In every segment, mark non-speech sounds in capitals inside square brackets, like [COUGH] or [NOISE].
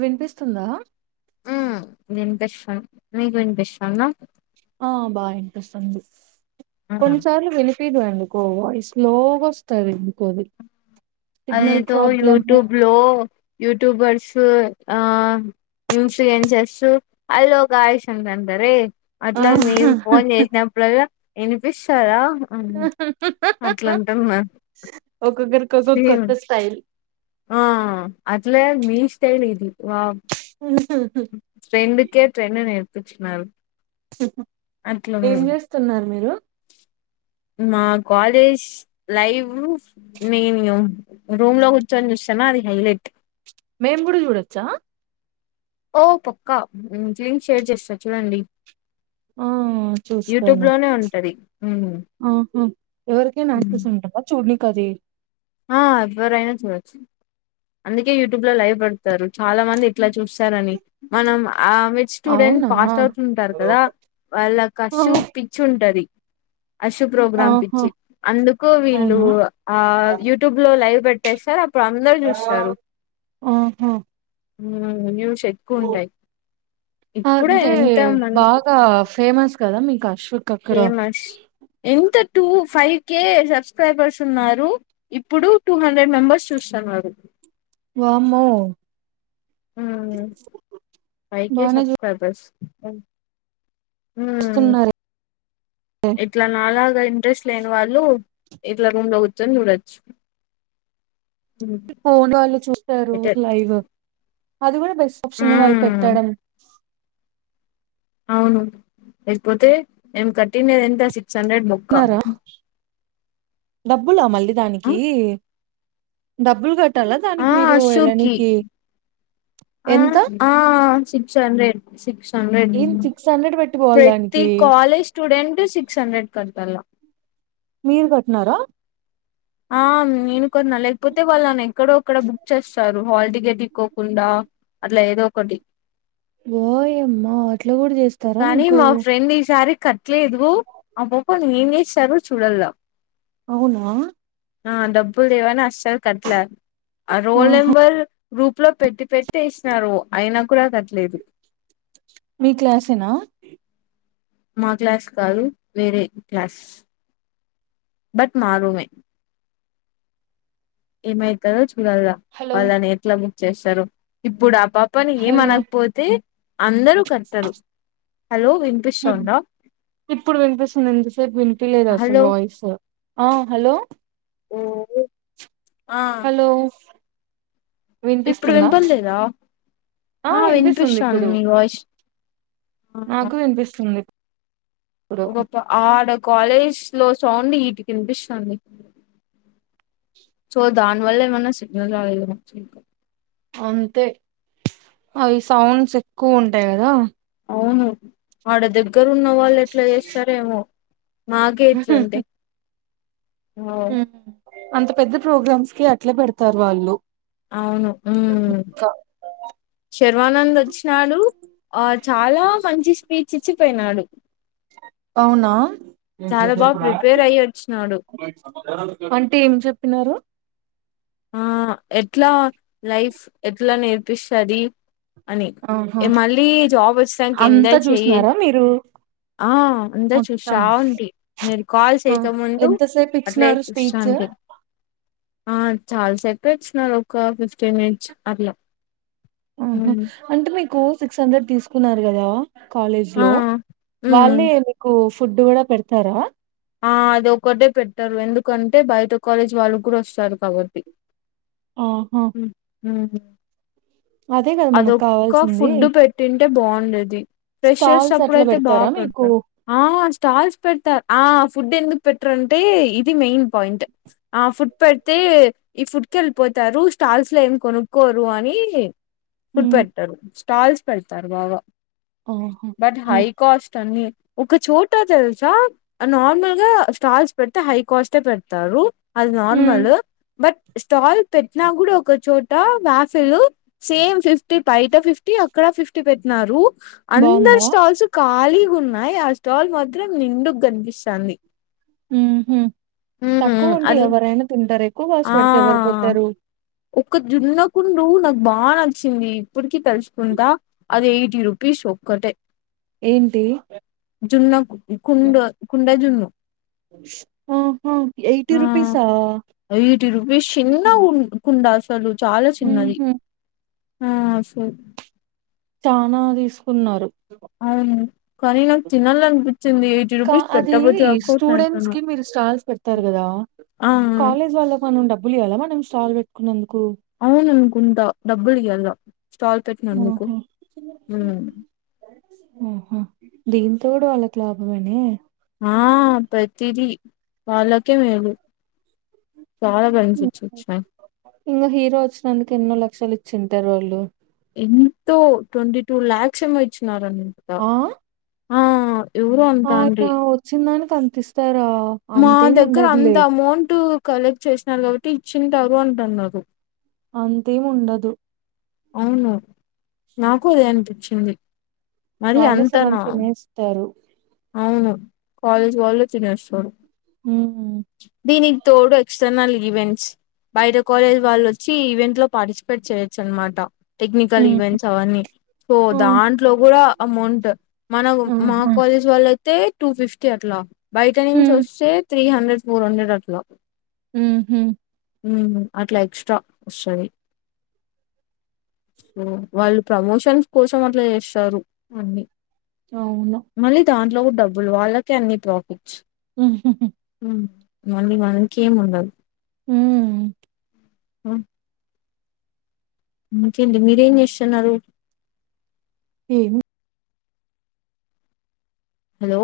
వినిపిస్తుందా వినిపిస్తున్ మీకు వినిపిస్తుందా ఆ బా వినిపిస్తుంది ఆ! కొన్నిసార్లు విని అది స్లోగొస్తది అనేతో యూట్యూబ్ లో యూట్యూబర్స్ ఆ నింషు ఏం చేసు ఐలోక్ ఆయుష్ అంతతరే ఆ అట్లా మీరు ఫోన్ చేసినప్పుడల్లా వినిపిస్తారా ఒకొక్కరొక సేమ్ కొత్త స్టయిల్ ఆ అట్లే మీ స్టైలిది ట్రెండుకే ట్రెండ్ నేర్పిచినారు ఏం చేస్తున్నారు మీరు మా కాలేజ్ లైవ్ మెన్యూ రూమ్ లో కూర్చొని చూస్తానా అది హైలైట్ మేము కూడా చూడొచ్చా ఓ పక్కా లింక్ షేర్ చేస్తా చూడండి ఆ యూట్యూబ్ చూస్తాను లోనే ఉంటది హ్మ్. ఆహా ఎవరికే హ్మ్. యాక్సెస్ చూడనికి ఆది ఆ ఎవరు అయిన చూడొచ్చు అందుకే యూట్యూబ్ లో లైవ్ పెడతారు చాలా మంది ఇట్లా చూస్తారని మనం ఆ మెడ్ స్టూడెంట్ అవునా పాస్ అవుట్ ఉంటారు కదా వాళ్ళ కసి పిచ్చి ఉంటది అశు ప్రోగ్రామ్ ఆహా పిచ్చి అందుకు వీళ్ళు అవునా ఆ లో లైవ్ పేటసారు అప్పుడు అందరూ చూస్తారు ఆహా ఎక్కువుంటాయి. ఇప్పుడే అదే ఎంత మంది బాగా చూస్తున్నారు. ఫేమస్ కదా మికాష్ ఫేమస్ ఎంత టూ ఫైవ్ కే సబ్స్క్రైబర్స్ ఉన్నారు ఇప్పుడు టూ హండ్రెడ్ మెంబర్స్ చూస్తానరూ వామో అహ్ ఫైవ్కే బానే సబ్స్క్రయిబ్ హ్మ్ చూస్తున్నారే ఇట్ల నాలాగా ఇంట్రెస్ట్ లేని వాళ్ళు ఇట్ల రూమ్లో కుర్చోని చూడొచ్చు ఉమ్, ఫోన్ వాళ్ళు చూస్తారు బెటర్ లైవ్ అది కూడా బెస్ట్ ఆప్షన్ వాళ్ళు ఉమ్, పెట్టాడం అవును లేకపోతే మేము కట్టినది ఎంత సిక్స్ హండ్రెడ్ బొక్క న్నారా డబ్బులా మళ్ళీ దానికి డబ్బులు కట్ కాటాలా ఆ దానికి మీరు షూకి వెళ్ళనికి ఆ ఎంత ఆ six hundred six six hundred ఏం సిక్స్ హండ్రెడ్ పెట్టుకోవాలి ప్రతి దానికి కాలేజ్ స్టూడెంట్ సిక్స్ హండ్రెడ్ కట్టల మీరు కట్టిన్నారా ఆ నేను కొన్న లేకపోతే వాళ్ళు నన్ను ఎక్కడో అక్కడ బుక్ చేస్తారు హాల్టికెట్ టిక్కోకుండా అట్లా ఏదో ఒకటి వయమో అట్ల కూడా చేస్తారా మీకు లేదు అప్పుడు ఏం చేస్తారో చూడాలా అవునా ఆ డబ్బులు లేవని అస్సలు కట్లే ఆ రోల్ ఆహా నెంబర్ గ్రూప్లో పెట్టి పెట్టి టెసినారు అయినా కూడా కట్టలేదు మీ క్లాసేనా మా క్లాస్ కాదు వేరే క్లాస్ బట్ మా రూమ్ ఏ ఏమైతాధో చూడాల హలో వాళ్ళని ఎట్లా బుక్ చేస్తారు ఇప్పుడు పాపని ఏం హలో అనకపోతే అందరూ కట్టరు హలో వినిపిస్తోందా ఇప్పుడు వినిపిస్తుంది ఇంతసేపు వినిపిలేదు అసలు హలో వాయిస్ ఆ హలో హ్మ్ హలో ఇప్పుడు వినిపిస్తుందా వినపడలేదా ఆ వినిపిస్తుంది వినిపిస్తాంది ఇప్పుడు మీ వాయిస్ ఆ నాకు వినిపిస్తుంది ఇప్పుడు ఆడ కాలేజ్ లో సౌండ్ ఈటికినిపిస్తుంది సో దాని వల్ల ఏమన్నా సిగ్నల్ రాలేదేమో ఇంకా అంతే అవి సౌండ్స్ ఎక్కువ ఉంటాయి కదా అవును ఆడ దగ్గరు ఉన్న వాళ్ళు ఎట్లా చేస్తారేమో మాకే ఇట్టుంతే ఉమ్ అంత పెద్ద ప్రోగ్రామ్స్ కి అట్లే పెడతారు వాళ్ళు అవును ఊమ్ సర్ సర్వానంద్ వచ్చినాడు. ఆ చాలా మంచి స్పీచ్ ఇచ్చిపోయినాడు. అవునా చాలా బాగా ప్రిపేర్ అయ్యి వచ్చినాడు అంటే ఏం చెప్పినారు ఆ ఎట్లా లైఫ్ ఎట్లా నేర్పిస్తది. అని ఆహా ఎ మళ్ళీ జాబ్ వచ్చినాక అంతా చెయ్యే చూసినారా మీరు ఆ ఉందా మొత్తం చూస్తా వుంటి మీరు కాల్ ఆ చేయక ముందు ఎంతసేపు అట్లే ఇచ్చినారు చూస్త స్పీచ్ అ ఆ చాలా సెపే ఇచ్చినారు ఒక ఫిఫ్టీన్ మినిట్స్ అట్లా ఆహా ఉమ్. అంటే మీకు సిక్స్ హండ్రెడ్ తీసుకున్నారు కదా కాలేజ్ ఆ లో ఉమ్ వాళ్ళే మీకు ఫుడ్ కూడా పెడతారా ఆ అది ఒక్కటే పెట్టరు. ఎందుకంటే బయట కాలేజీ వాళ్ళకి కూడా వస్తారు కాబట్టి ఆహా హుహు అదే గదా మనకు అదొక్క కావాల్సింది. ఫుడ్డు పెట్టింటే బాగున్ ది ఫ్రెషర్స్ స్టాల్స్ అట్లా అప్పుడయితే బెడతారా బాగా మీకు? పెడతారు ఆ స్టాల్స్ పెడతారు ఆ ఫుడ్ ఎందుకు పెట్టరు అంటే ఇది మెయిన్ పాయింట్ ఆ ఫుడ్ పెడితే ఈ ఫుడ్ కి వెళ్ళిపోతారు. స్టాల్స్ లో ఏం కొనుక్కోరు అని. ఫుడ్ హ్మ్. పెడతరు. స్టాల్స్ పెడతారు. బాగా ఆహా! బట్ హై హ్మ్. కాస్ట్ అన్ని ఒక చోట తెలుసా నార్మల్ గా స్టాల్స్ పెడితే హై కాస్ట్ ఏ పెడతారు. అది హ్మ్. నార్మల్ బట్ స్టాల్ పెట్టినా కూడా ఒక చోట బ్యా సైడ్ సేమ్ ఫిఫ్టీ బయట ఫిఫ్టీ అక్కడ ఫిఫ్టీ పెట్నారు. అందరు బావుందా? స్టాల్స్ ఖాళీ ఉన్నాయి ఆ స్టాల్ మాత్రం నిండుగ కనిపిస్తాంది. ఉహు ఉమ్ తక్కువ ఉంటే అది ఎవరైనా తింటరే ఎక్కువ ఆస్పడితే ఎవరు పోతారు ఒక దున్నకుండు నాకు బాగ నచ్చింది. ఇప్పటికి తెలుసుకుంటా అది ఎయిటీ రూపీస్. ఒక్కటే ఏంటి? జున్న కుండ కుండ జున్ను ఆహా ఎయిటీ రుపీసా ఎయిటి రూపీస్ చిన్న ఉ కుండా అసలు చాలా చిన్నది హుహు. ఆ సో చానా తీసుకున్నరు. అవును కాని నాకు తినాలనిపి కా అది స్టూడెంట్స్ కి మీరు స్టాల్స్ పెడతారు కదా! ఆ కాలేజ్ వాళ్లకు మనం డబ్బులు ఇయ్యాల మన స్టాల్ పెట్టుకున్నందు అవును అనుకుంతా డబ్బులు ఇయ్యల్ల ఆహ హ్మ్ ఆహ దీన్ తోడు వాళ్ళకి లాభమేనే ఆ ప్రతిదీ వాళ్ళకే మేలు చాలా బెనిఫిట్స్ వచ్చినాయి ఇంగ హీరో వచ్చినందుకి ఎన్నో లక్షలు ఇచ్చింది ఇంటారు వాళ్ళు ఎంతో ట్వంటీ టూ లాక్స్ ఏమో ఇచ్చినారంట ఆ ఆయన వచ్చిందానికి అంతిస్తారా మా అంతేం దగ్గర అంత ఉండదులే అమౌంట్ కలెక్ట్ చేసినారు. కాబట్టి ఇచ్చింటారు అంటన్నారు. అంతేము ఉండదు అవును నాకు అదే అనిపిత్తంది. మరి వాళ్ళే సగం అంతనా తినేస్తారు అవు కాలేజ్ వాళ్ళే తినేస్తారు ఉమ్ దీని తోడు ఎక్స్టర్నల్ ఈవెంట్స్ బయట కాలేజ్ వాళ్ళో చ్చి ఈవెంట్ లో పార్టిసిపేట్ చేయొచ్చు అనమాట టెక్నికల్ ఉమ్ ఈవెంట్స్ అవన్నీ, సో ఆ దాంట్లో కూడా అమౌంట్ మనము మా ఆహా కాలేజ్ వాళ్ళైయితే టూ ఫిఫ్టీ అట్లా బయట నుంచి ఉమ్ వస్ సే త్రీ హండ్రెడ్ ఫోర్ హండ్రెడ్ అట్లా ఊహూ ఉమ్ అట్లా ఎక్స్ట్రా వస్తది వాళ్ళు ప్రమోషన్స్ కోసం అట్లా చేస్తారు, అన్ని అవునా లో డబ్బులు, వాళ్ళకే అన్ని ప్రాఫిట్స్ ఉహుహు మళ్ళీ మనకేమ్ ఉండదు ఊమ్ ఆ ఇంకేంటి మీరేం చేస్తున్నారు ఏమ్ హలో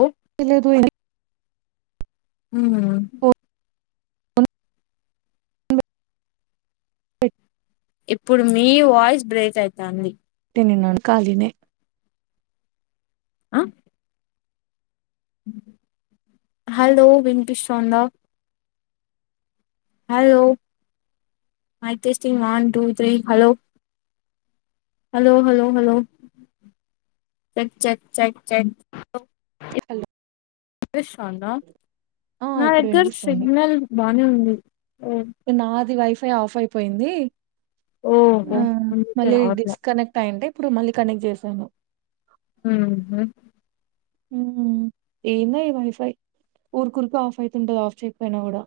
లేదు ఉహు [INAUDIBLE] ఇప్పుడు మీ వాయిస్ బ్రేక్ అయితాంది న్నాను కాలినే అ హలో వినిపిస్తాందా hello mic testing one two three hello hello hello hello check check check check hello నా ఇప్పుడు దగ్గర వినిపిస్తుంది సిగ్నల్ బానే ఉంది ఓ పే ఆఫ్ అయిపోయింది ఓహో అందుకే మళ్ళీ రావట్లే డిస్కనెక్ట్ అయుంటే ఇప్పుడు మళ్ళీ కనెక్ట్ చేశాను ఊహూ ఉమ్ ఏందో ఈ వైఫై ఊరికురికే ఆఫ్ అయితుంటది ఆఫ్ చేయకపోయినా కూడా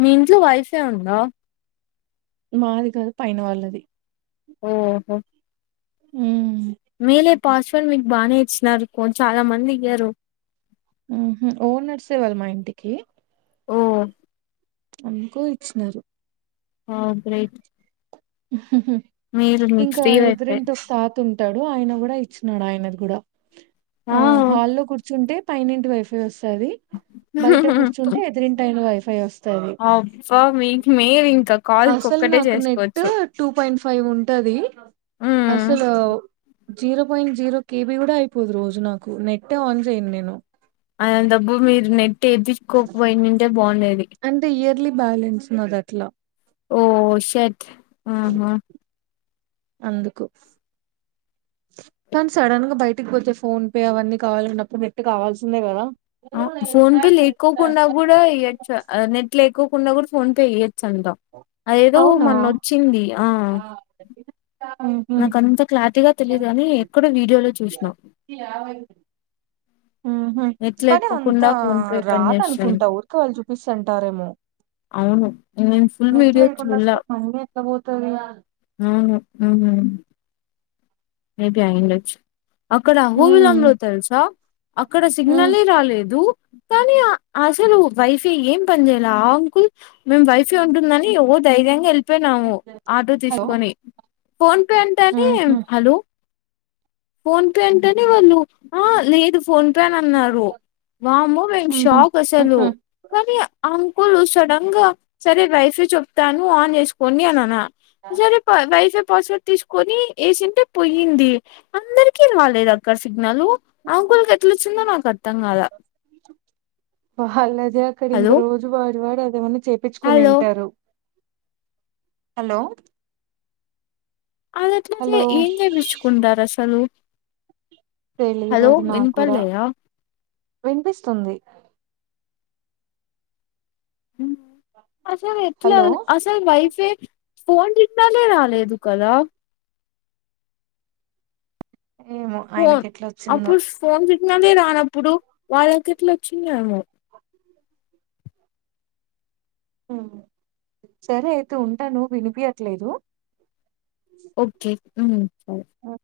మీ ఇంట్లో వైఫై ఉందా మాది కాదు పైన వాళ్ళది ఓహో ఉమ్ మీలే పాస్వర్డ్ మీకు బాగానే ఇచ్చినారు చాలా మంది ఇయ్యరు ఉహు ఓనర్సే వాళ్ళు మా ఇంటికి ఓ అందుకు ఇచ్చినారు ఓ గ్రేట్ మీరు మీకు ఇంకా ఫ్రీ వైఫై ఎదురింట తాతుం టాడు ఆయన కూడా ఇచ్చినడు ఆయనది కూడా, ఆ హాల్లో కూర్చుంటే పైనింటి వైఫై వస్తాది, బయట కూర్చుంటే ఎదిరింటాయిన వైఫై వస్ అ మీ మేం అసలు నాకు నెట్ టూ పాయింట్ ఫైవ్ ఉంటది హ్మ్ అసలు జీరో పాయింట్ జీరో కేబీ కూడా అయిపోదు రోజు నాకు, నెట్టే ఆన్ చేయ్యన్ నేను అలాంటప్పుడు మీరు నెట్ ఏపిచ్చ్కోకపోయిండుంటే అంటే ఇయర్లీ బ్యాలెన్స్ నాదట్లా ఓ షట్ హ హ అందుకు కానీ సడన్ గా బయటికి పోతే ఫోన్ పే అవన్నీ కావాలకున్నప్పుడు నెట్ కావాల్సిందే కదా ఫోన్ పే లేకోకుండా కూడా ఎయచ్చ ఆ నెట్ లేకోకుండా కూడా ఫోన్పే ఎయ చంద అది ఏదో అవునా మొన్న వచ్చింది ఆ ఉహు నాకు అంత క్లారిటీగా తెలియదు కాని ఎక్కడో వీడియోలో చూసినా హు హై కానీ అంత ఫోన్ పే పని చేస్తుంది రాదనుకుంటా ఊరికే వాళ్ళు చూపిస్తంటారేమో అవును నేను ఫుల్ నెట్ వీడియో లేకుండా చూడలా అసలు కన్నె ఎట్లా పోతది అవును ఉ మేబి అయ్యిండచ్చు అక్కడ అహో విలంలో ఉమ్ తెలుసా అక్కడ ఉమ్ సిగ్నలే రాలేదు కానీ అసలు వైఫై ఏం పని చేయాల ఆ అంకుల్ మేం వైఫై ఉంటుందని ఒ ధైర్యంగా వెళ్ళిపోయినాము ఆటో హలో తీసుకొని ఫోన్ పే అంటేని ఉహు హలో ఫోన్ పే అంటేనే వాళ్ళు ఆ లేదు ఫోన్ తనన్నాడు వామ్మో మేము ఉహు షాక్ అసలు ఉహు కానీ అ కూల్ సడెన్గా సరే వైఫై చెప్తాను ఆన్ చేసుకోండి అని అనా సరే వైఫే పాస్వర్డ్ తీసుకొని ఏసింటే పోయింది అందరికివాలేదు అక్క సిగ్నల్ అంకుల్ కెట్లచ్చిందో నాకు అర్థం కలా వాళ్ళది అక్కడింకా హలో రోజు వాడి వాడి అదేమన్న హలో చెప్పిచుకునింటారు హలో అదట్ల జే హలో ఏంచెప్పించుకుంటారు అసలు తెలీదు హలో అది నా కూడా వినపడలేదా వినిపిస్తుంది అసలు ఎట్ల హలో అసలు వైఫై ఫోన్ సిగ్నలే రాలేదు కదా ఏమో ఆయనకి ఫోన్ ఎట్లా వచ్చిందో అప్పుడు ఫోన్ సిగ్నలే రానప్పుడు వాళ్ళకేట్లా వచ్చిందో ఏమో సరే అయితే ఉంటాను వినిపియట్లేదు ఓకే ఐ మీన్ నో